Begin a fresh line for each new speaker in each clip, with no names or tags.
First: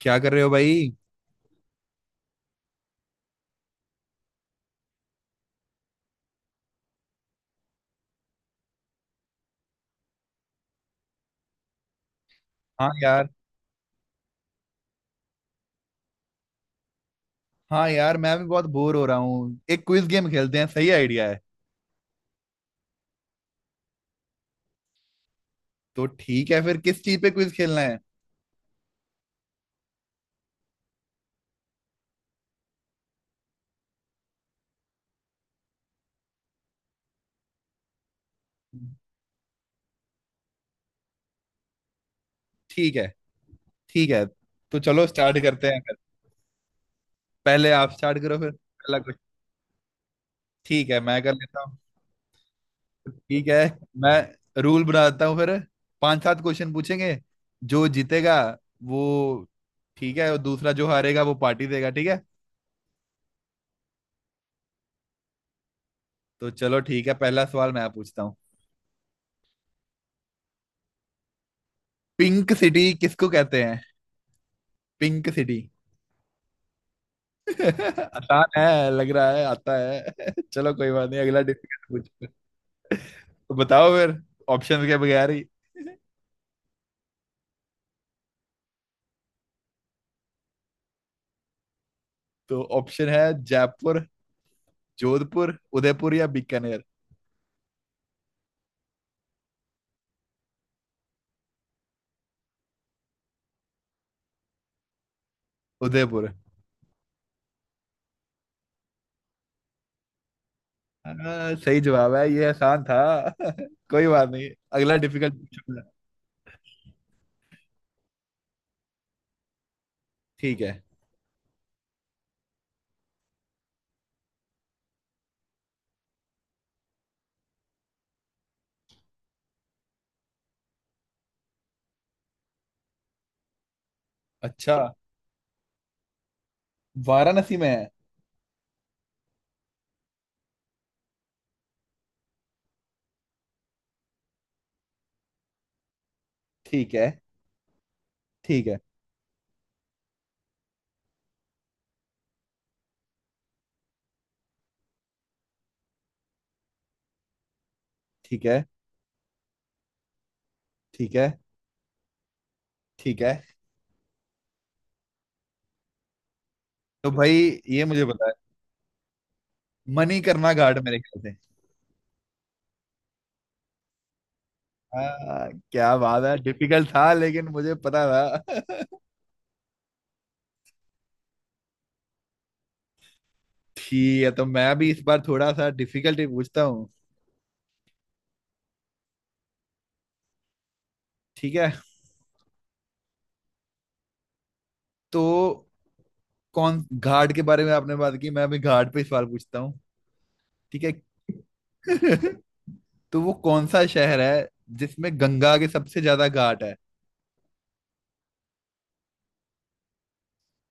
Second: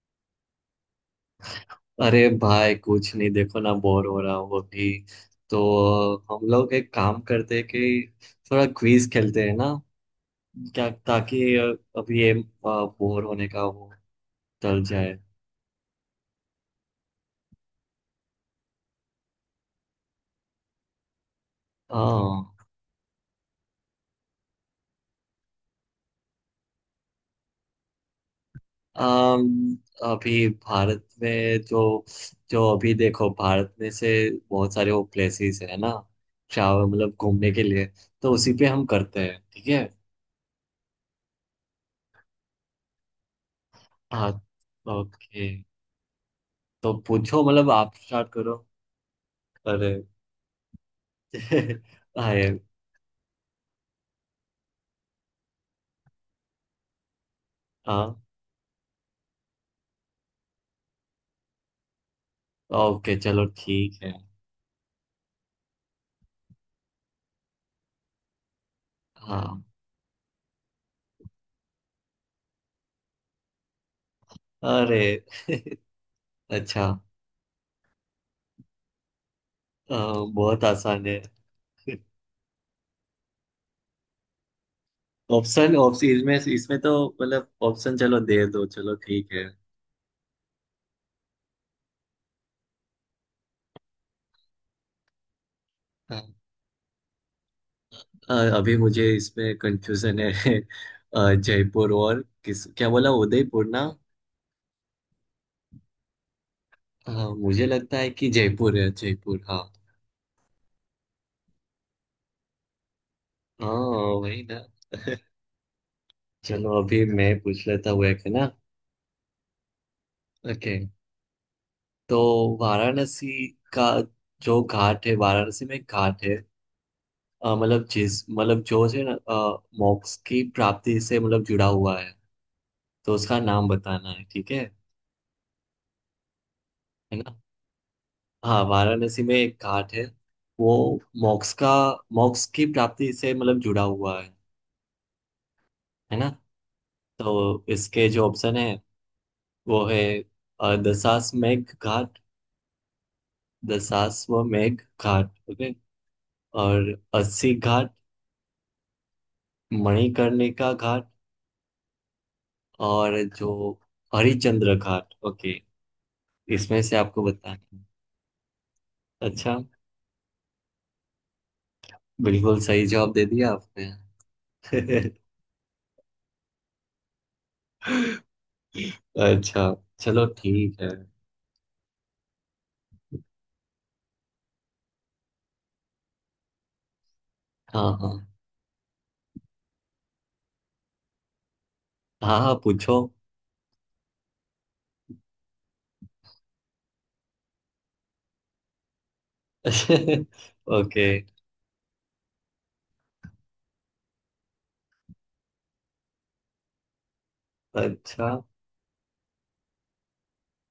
क्या कर रहे हो भाई?
अरे भाई कुछ नहीं, देखो ना, बोर हो रहा हूँ अभी। तो हम लोग एक काम करते हैं कि थोड़ा क्विज खेलते हैं ना, क्या, ताकि अभी ये
हाँ
बोर
यार।
होने का वो टल जाए।
हाँ यार, मैं भी बहुत बोर हो रहा हूँ, एक क्विज गेम खेलते हैं, सही आइडिया है।
हाँ।
तो ठीक है फिर, किस चीज पे क्विज खेलना है?
अम, अभी भारत में जो जो अभी देखो भारत में से बहुत सारे वो प्लेसेस है ना, ट्रैवल मतलब घूमने के लिए, तो उसी पे हम करते हैं, ठीक है।
ठीक है। ठीक है।
हाँ।
तो चलो स्टार्ट
ओके,
करते हैं फिर।
तो पूछो, मतलब
पहले आप
आप
स्टार्ट
स्टार्ट
करो फिर,
करो।
पहला क्वेश्चन।
अरे
ठीक है, मैं कर लेता हूँ।
आए।
ठीक है। मैं रूल बनाता हूँ फिर। पांच सात क्वेश्चन पूछेंगे, जो
हाँ।
जीतेगा वो, ठीक है, और दूसरा जो हारेगा वो पार्टी देगा, ठीक है।
ओके चलो ठीक है।
तो चलो ठीक है, पहला सवाल मैं पूछता हूँ।
हाँ।
पिंक सिटी किसको कहते हैं?
अरे।
Pink city.
अच्छा।
आसान है लग रहा है, आता
अ,
है।
बहुत
चलो कोई
आसान
बात
है।
नहीं, अगला डिफिकल्ट पूछो। तो बताओ फिर, ऑप्शन के बगैर ही।
ऑप्शन ऑप्शन इसमें इसमें तो मतलब, ऑप्शन चलो दे दो, चलो ठीक है।
तो ऑप्शन है, जयपुर, जोधपुर, उदयपुर या
हाँ।
बीकानेर।
अभी मुझे इसमें कंफ्यूजन है। जयपुर और किस, क्या बोला, उदयपुर ना।
उदयपुर।
हाँ मुझे लगता है कि जयपुर है, जयपुर, हाँ।
हाँ, सही जवाब है, ये आसान था।
हाँ।
कोई बात
वही
नहीं,
ना।
अगला डिफिकल्ट पूछो।
चलो अभी मैं पूछ लेता हूँ एक, है ना।
ठीक
ओके।
है।
तो वाराणसी का जो घाट है, वाराणसी में एक घाट है, मतलब जिस मतलब जो है ना, मोक्ष की प्राप्ति से मतलब जुड़ा हुआ है, तो उसका नाम बताना है, ठीक है
अच्छा।
है ना।
वाराणसी में है?
हाँ वाराणसी में एक घाट है, वो मोक्ष का, मोक्ष की प्राप्ति से मतलब जुड़ा हुआ है ना।
ठीक है।
तो इसके जो ऑप्शन है
ठीक है।
वो है, दशाश्वमेध घाट, दशाश्वमेध घाट, ओके, और अस्सी घाट,
ठीक है।
मणिकर्णिका घाट,
ठीक है।
और
ठीक है।
जो हरिश्चंद्र घाट, ओके, इसमें से
तो
आपको
भाई
बताना है।
ये मुझे पता है,
अच्छा।
मणिकर्णा घाट मेरे ख्याल से।
बिल्कुल सही जवाब दे दिया आपने।
हाँ, क्या बात है, डिफिकल्ट था लेकिन मुझे पता था।
अच्छा, चलो ठीक है।
ठीक है, तो मैं भी इस बार थोड़ा सा डिफिकल्ट ही पूछता हूँ।
हाँ हाँ।
ठीक है।
हाँ हाँ पूछो।
तो कौन घाट के बारे में आपने बात की, मैं अभी घाट पे सवाल पूछता हूँ। ठीक है।
ओके।
तो वो कौन सा शहर है जिसमें गंगा के सबसे ज्यादा घाट है,
अच्छा।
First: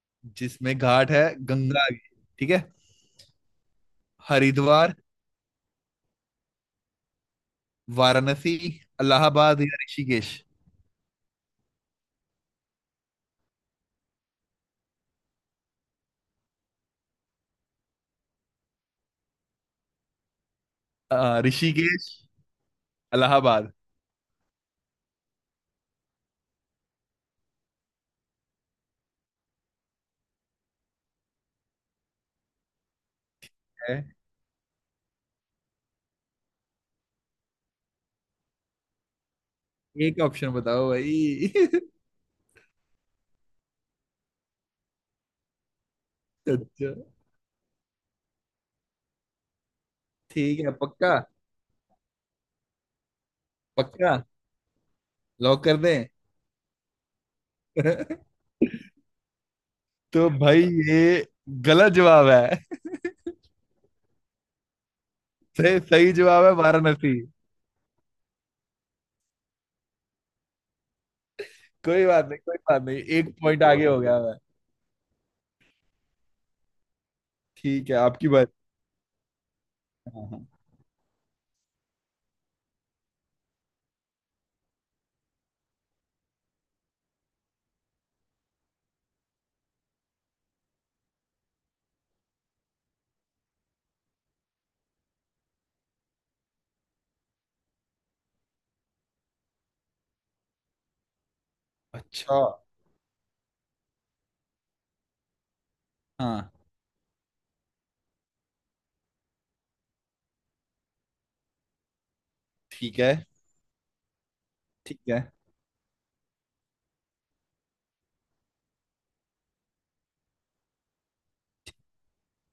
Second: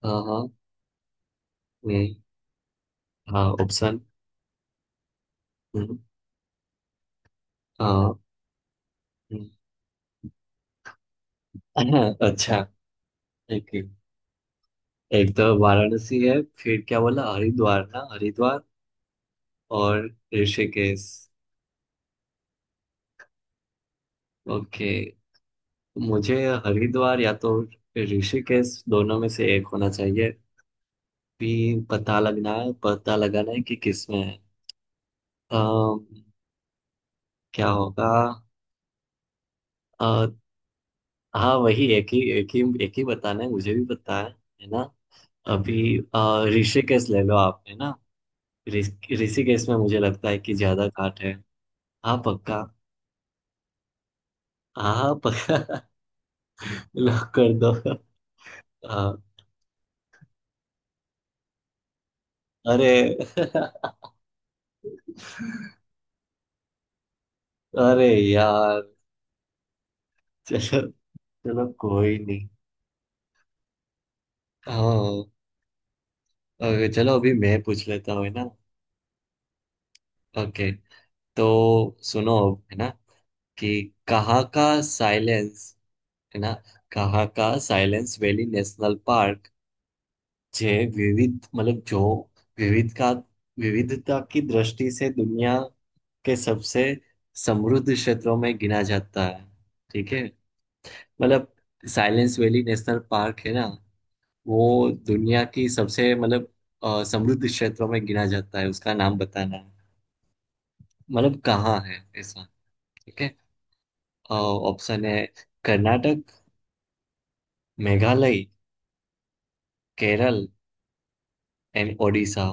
हाँ हाँ।
जिसमें घाट है गंगा के?
हम्म।
ठीक है।
हाँ, ऑप्शन।
हरिद्वार,
हम्म। हाँ।
वाराणसी,
हम्म।
इलाहाबाद या ऋषिकेश।
अच्छा। एक, एक तो वाराणसी है, फिर क्या बोला, हरिद्वार ना, हरिद्वार, और ऋषिकेश।
ऋषिकेश, इलाहाबाद।
ओके। मुझे हरिद्वार या तो ऋषिकेश, दोनों में से एक होना चाहिए भी। पता लगना है, पता लगाना है कि
है।
किस में है। अम, क्या होगा।
एक
अ,
ऑप्शन बताओ भाई।
हाँ वही, एक ही एक ही एक ही बताना है, मुझे भी पता है ना। अभी
अच्छा।
ऋषिकेश ले लो आप, है ना। ऋषिकेश में मुझे लगता है कि
ठीक है,
ज्यादा
पक्का?
घाट है। हाँ पक्का।
पक्का?
हाँ हाँ,
लॉक कर
पक्का।
दें?
लॉक कर दो। हाँ।
तो भाई ये गलत जवाब है।
अरे।
सही सही जवाब है वाराणसी।
अरे यार। चलो, चलो
कोई
कोई
बात नहीं,
नहीं।
कोई बात नहीं, एक पॉइंट आगे हो गया मैं।
हाँ। ओके चलो अभी मैं पूछ
ठीक है,
लेता हूँ,
आपकी
है ना।
बात। हाँ हाँ।
ओके। तो सुनो अब, है ना, कि कहाँ का साइलेंस, है ना, कहाँ का साइलेंस वैली नेशनल पार्क, जे विविध, मतलब जो विविध का, विविधता की दृष्टि से दुनिया के सबसे समृद्ध क्षेत्रों में गिना जाता है, ठीक है। मतलब
अच्छा।
साइलेंस वैली नेशनल पार्क, है ना, वो दुनिया की सबसे,
हाँ,
मतलब, समृद्ध क्षेत्रों में गिना जाता है, उसका नाम बताना है, मतलब कहाँ है ऐसा,
ठीक है।
ठीक है।
ठीक
ऑप्शन है,
है।
कर्नाटक, मेघालय, केरल एंड ओडिशा।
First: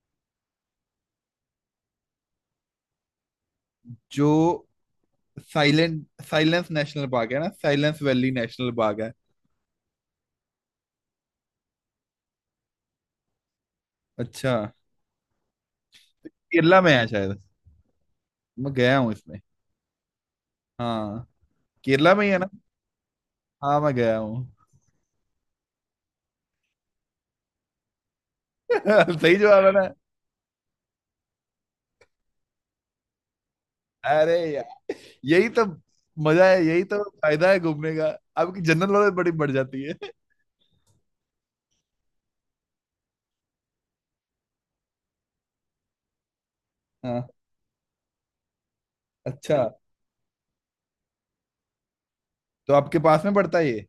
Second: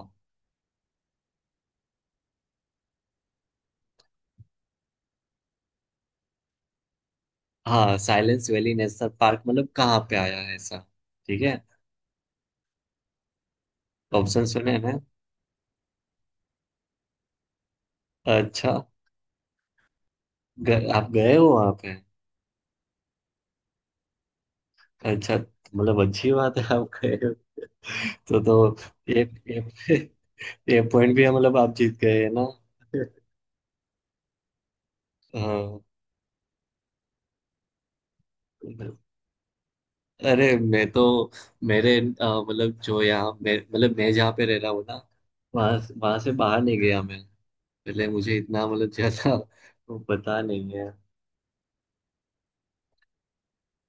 जो साइलेंट साइलेंस नेशनल पार्क है ना,
हाँ
silence valley
silence
national
valley
park
national
है।
पार्क, मतलब कहाँ पे आया है ऐसा, ठीक है, ऑप्शन
अच्छा।
सुने हैं।
केरला में है शायद। मैं
अच्छा।
गया हूँ इसमें।
ग, आप
हाँ।
गए हो वहाँ पे।
केरला में ही है ना? हाँ, मैं गया हूँ।
अच्छा, मतलब अच्छी बात है आप गए हो। तो ये
सही जवाब है ना?
ये, ये पॉइंट भी है, मतलब आप जीत गए, है ना।
अरे यार, यही तो
हाँ।
मजा है, यही तो फायदा है घूमने का, आपकी जनरल नॉलेज बड़ी बढ़ जाती है।
अरे मैं तो, मेरे मतलब जो यहाँ मैं, मतलब मैं जहाँ पे रह रहा हूँ ना, वहाँ वहाँ से बाहर नहीं गया मैं।
हाँ।
पहले मुझे इतना, मतलब ज्यादा
अच्छा।
वो पता नहीं है।
तो आपके पास में पड़ता है ये?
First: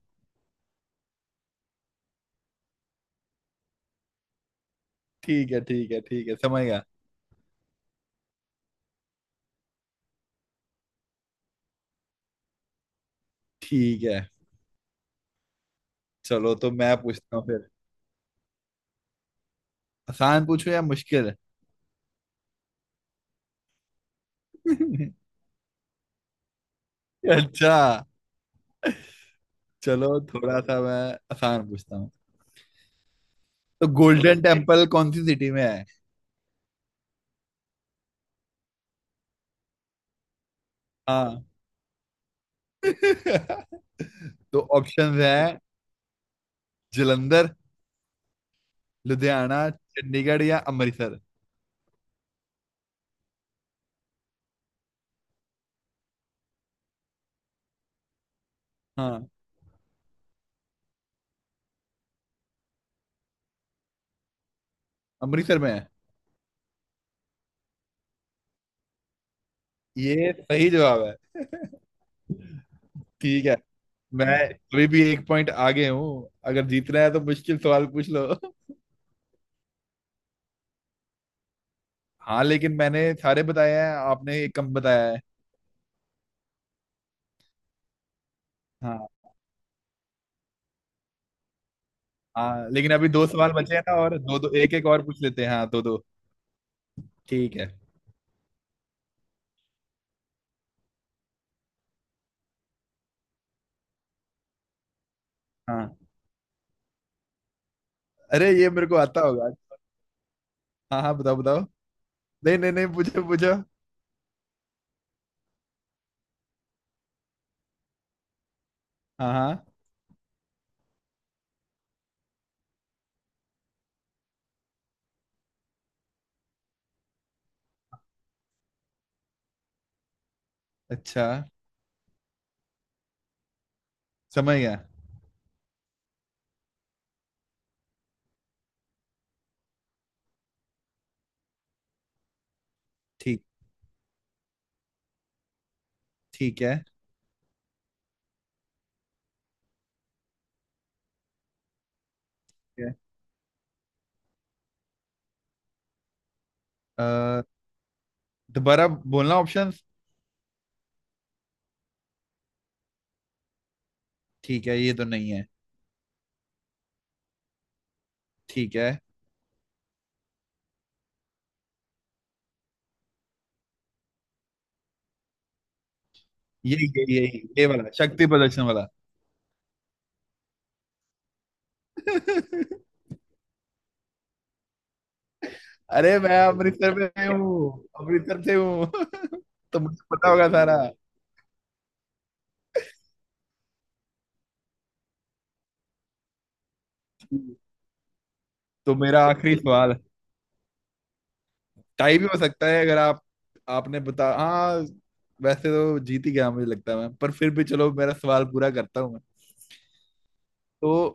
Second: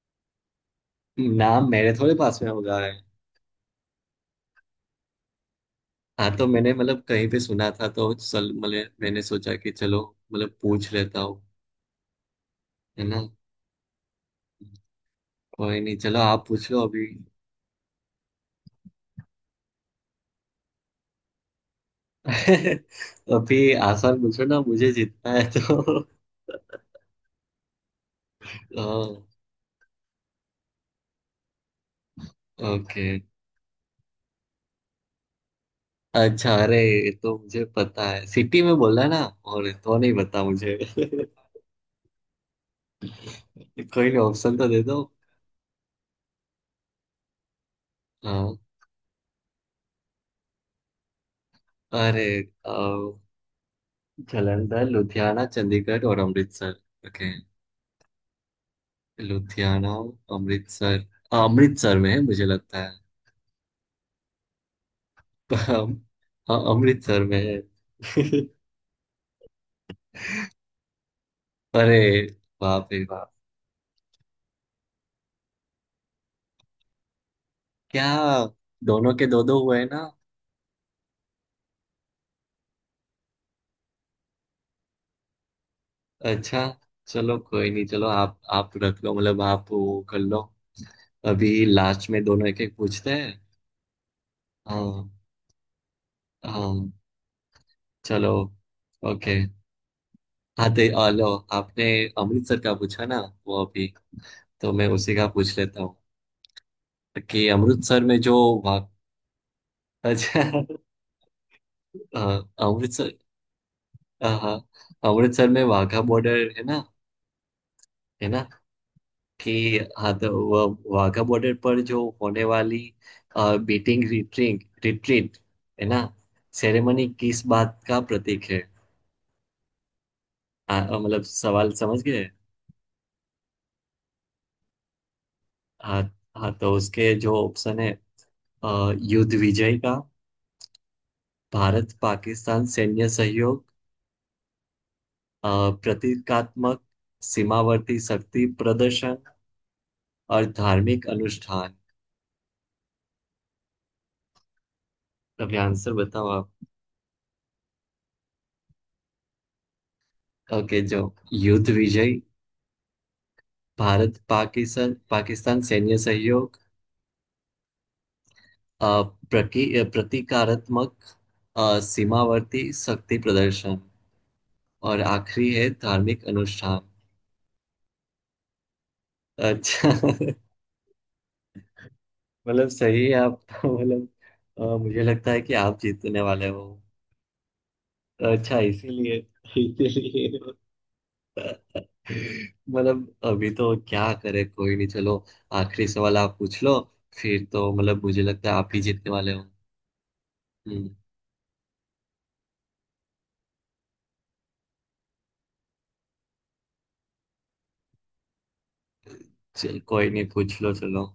नाम मेरे थोड़े पास में होगा, है।
ठीक है, ठीक है, ठीक
हाँ
है,
तो
समझ
मैंने
गया।
मतलब कहीं पे सुना था, तो सल मतलब मैंने सोचा कि चलो मतलब पूछ लेता हूँ, है ना।
ठीक है।
कोई नहीं, चलो आप
चलो,
पूछ
तो
लो
मैं
अभी।
पूछता हूँ फिर। आसान पूछूं या मुश्किल?
अभी आसान पूछो ना, मुझे जीतना है तो।
अच्छा। चलो थोड़ा सा मैं आसान पूछता हूँ।
ओके।
तो गोल्डन टेम्पल कौन सी सिटी में है?
अच्छा अरे ये तो मुझे पता है, सिटी में बोला ना, और तो नहीं पता मुझे।
हाँ।
कोई नहीं, ऑप्शन
तो
तो दे दो।
ऑप्शंस हैं, जलंधर,
हाँ।
लुधियाना, चंडीगढ़ या अमृतसर।
अरे। अ, जालंधर, लुधियाना, चंडीगढ़ और अमृतसर, ओके।
हाँ,
लुधियाना, अमृतसर, हाँ, अमृतसर में है मुझे लगता है।
अमृतसर में है।
हम- हाँ अमृतसर में है।
ये सही जवाब है।
अरे बाप रे बाप।
ठीक है। मैं अभी भी एक पॉइंट आगे हूँ, अगर जीतना है तो मुश्किल सवाल
क्या,
पूछ लो।
दोनों के दो दो हुए ना।
हाँ लेकिन मैंने सारे बताए हैं, आपने एक कम बताया है।
अच्छा, चलो कोई नहीं, चलो आप रख
हाँ।
लो, मतलब आप वो कर लो। अभी लास्ट में दोनों एक
हाँ
एक
लेकिन अभी
पूछते
दो
हैं।
सवाल बचे हैं ना, और दो दो, एक एक और
हाँ।
पूछ लेते हैं, हाँ दो दो।
हाँ।
ठीक है।
चलो। ओके। हाँ तो आ लो, आपने अमृतसर का पूछा ना वो अभी, तो मैं उसी का पूछ लेता हूँ
हाँ।
कि अमृतसर में जो
अरे ये
वाघ,
मेरे को आता होगा।
अच्छा,
हाँ हाँ, बताओ बताओ।
हाँ,
नहीं नहीं नहीं,
अमृतसर।
पूछो पूछो।
हाँ। अमृतसर में वाघा बॉर्डर है ना, है ना,
हाँ
कि,
हाँ।
हाँ, तो वो वाघा बॉर्डर पर जो होने वाली बीटिंग रिट्रीट, है ना, सेरेमनी किस बात का प्रतीक है। मतलब
अच्छा,
सवाल समझ गए।
समझ गया।
हाँ। हाँ तो उसके जो ऑप्शन है, युद्ध विजय का, भारत पाकिस्तान सैन्य
ठीक
सहयोग, अ,
ठीक
प्रतीकात्मक
है।
सीमावर्ती शक्ति प्रदर्शन, और धार्मिक अनुष्ठान।
ठीक है।
अभी आंसर बताओ आप।
अ, दोबारा बोलना ऑप्शन।
ओके, जो युद्ध विजय, भारत
ठीक है, ये
पाकिस्तान
तो नहीं है।
पाकिस्तान सैन्य सहयोग,
ठीक
अ,
है।
प्रतीकात्मक, सीमावर्ती शक्ति प्रदर्शन, और आखिरी है धार्मिक अनुष्ठान।
यही यही यही, ये वाला, शक्ति प्रदर्शन वाला।
अच्छा। मतलब सही है आप। मतलब मुझे लगता है कि आप
अरे
जीतने
मैं
वाले हो।
अमृतसर में से हूँ,
तो
अमृतसर से
अच्छा
हूँ।
इसीलिए,
तो मुझे पता
इसीलिए
होगा सारा।
मतलब अभी तो क्या करे, कोई नहीं, चलो आखिरी सवाल आप पूछ लो, फिर तो मतलब मुझे लगता है आप ही
तो
जीतने
मेरा
वाले हो।
आखिरी सवाल।
हम्म।
टाई भी हो सकता है, अगर आप आपने बता, हाँ। वैसे तो जीत ही गया मुझे लगता है मैं, पर फिर भी चलो मेरा सवाल पूरा करता हूँ मैं।
चल, कोई नहीं, पूछ लो
तो
चलो।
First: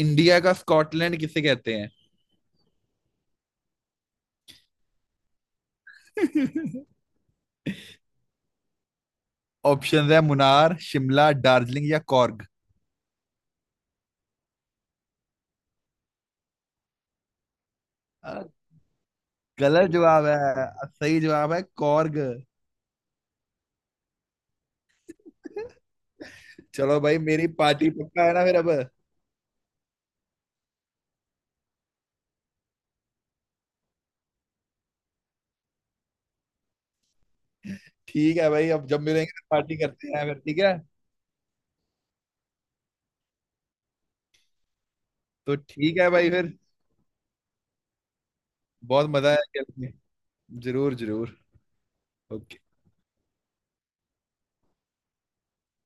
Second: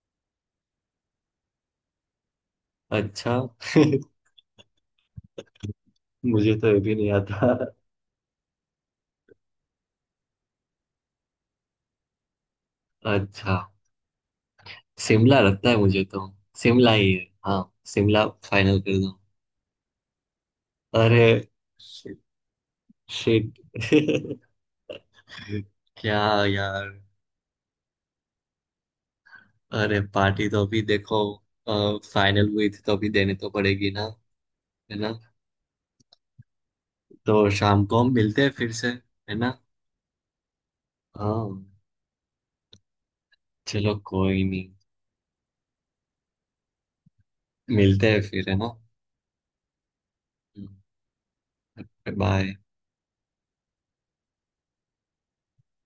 इंडिया का स्कॉटलैंड किसे कहते हैं?
अच्छा। मुझे तो ये भी नहीं आता।
ऑप्शन है, मुनार, शिमला, दार्जिलिंग या कॉर्ग।
अच्छा, शिमला लगता है मुझे तो, शिमला ही है हाँ, शिमला
अ,
फाइनल कर दो।
गलत जवाब है। सही
अरे
जवाब है कॉर्ग।
शिट। क्या यार।
चलो भाई, मेरी पार्टी पक्का है ना फिर अब।
अरे पार्टी तो अभी देखो, फाइनल हुई थी तो अभी देनी तो पड़ेगी ना, है ना, तो शाम को हम
ठीक
मिलते
है
हैं
भाई,
फिर
अब
से,
जब मिलेंगे
है
तो
ना।
पार्टी करते हैं फिर, ठीक है।
हाँ, चलो कोई नहीं,
तो ठीक है भाई फिर।
मिलते हैं फिर, है ना।
बहुत मजा आया खेल के। जरूर जरूर।
बाय।
ओके।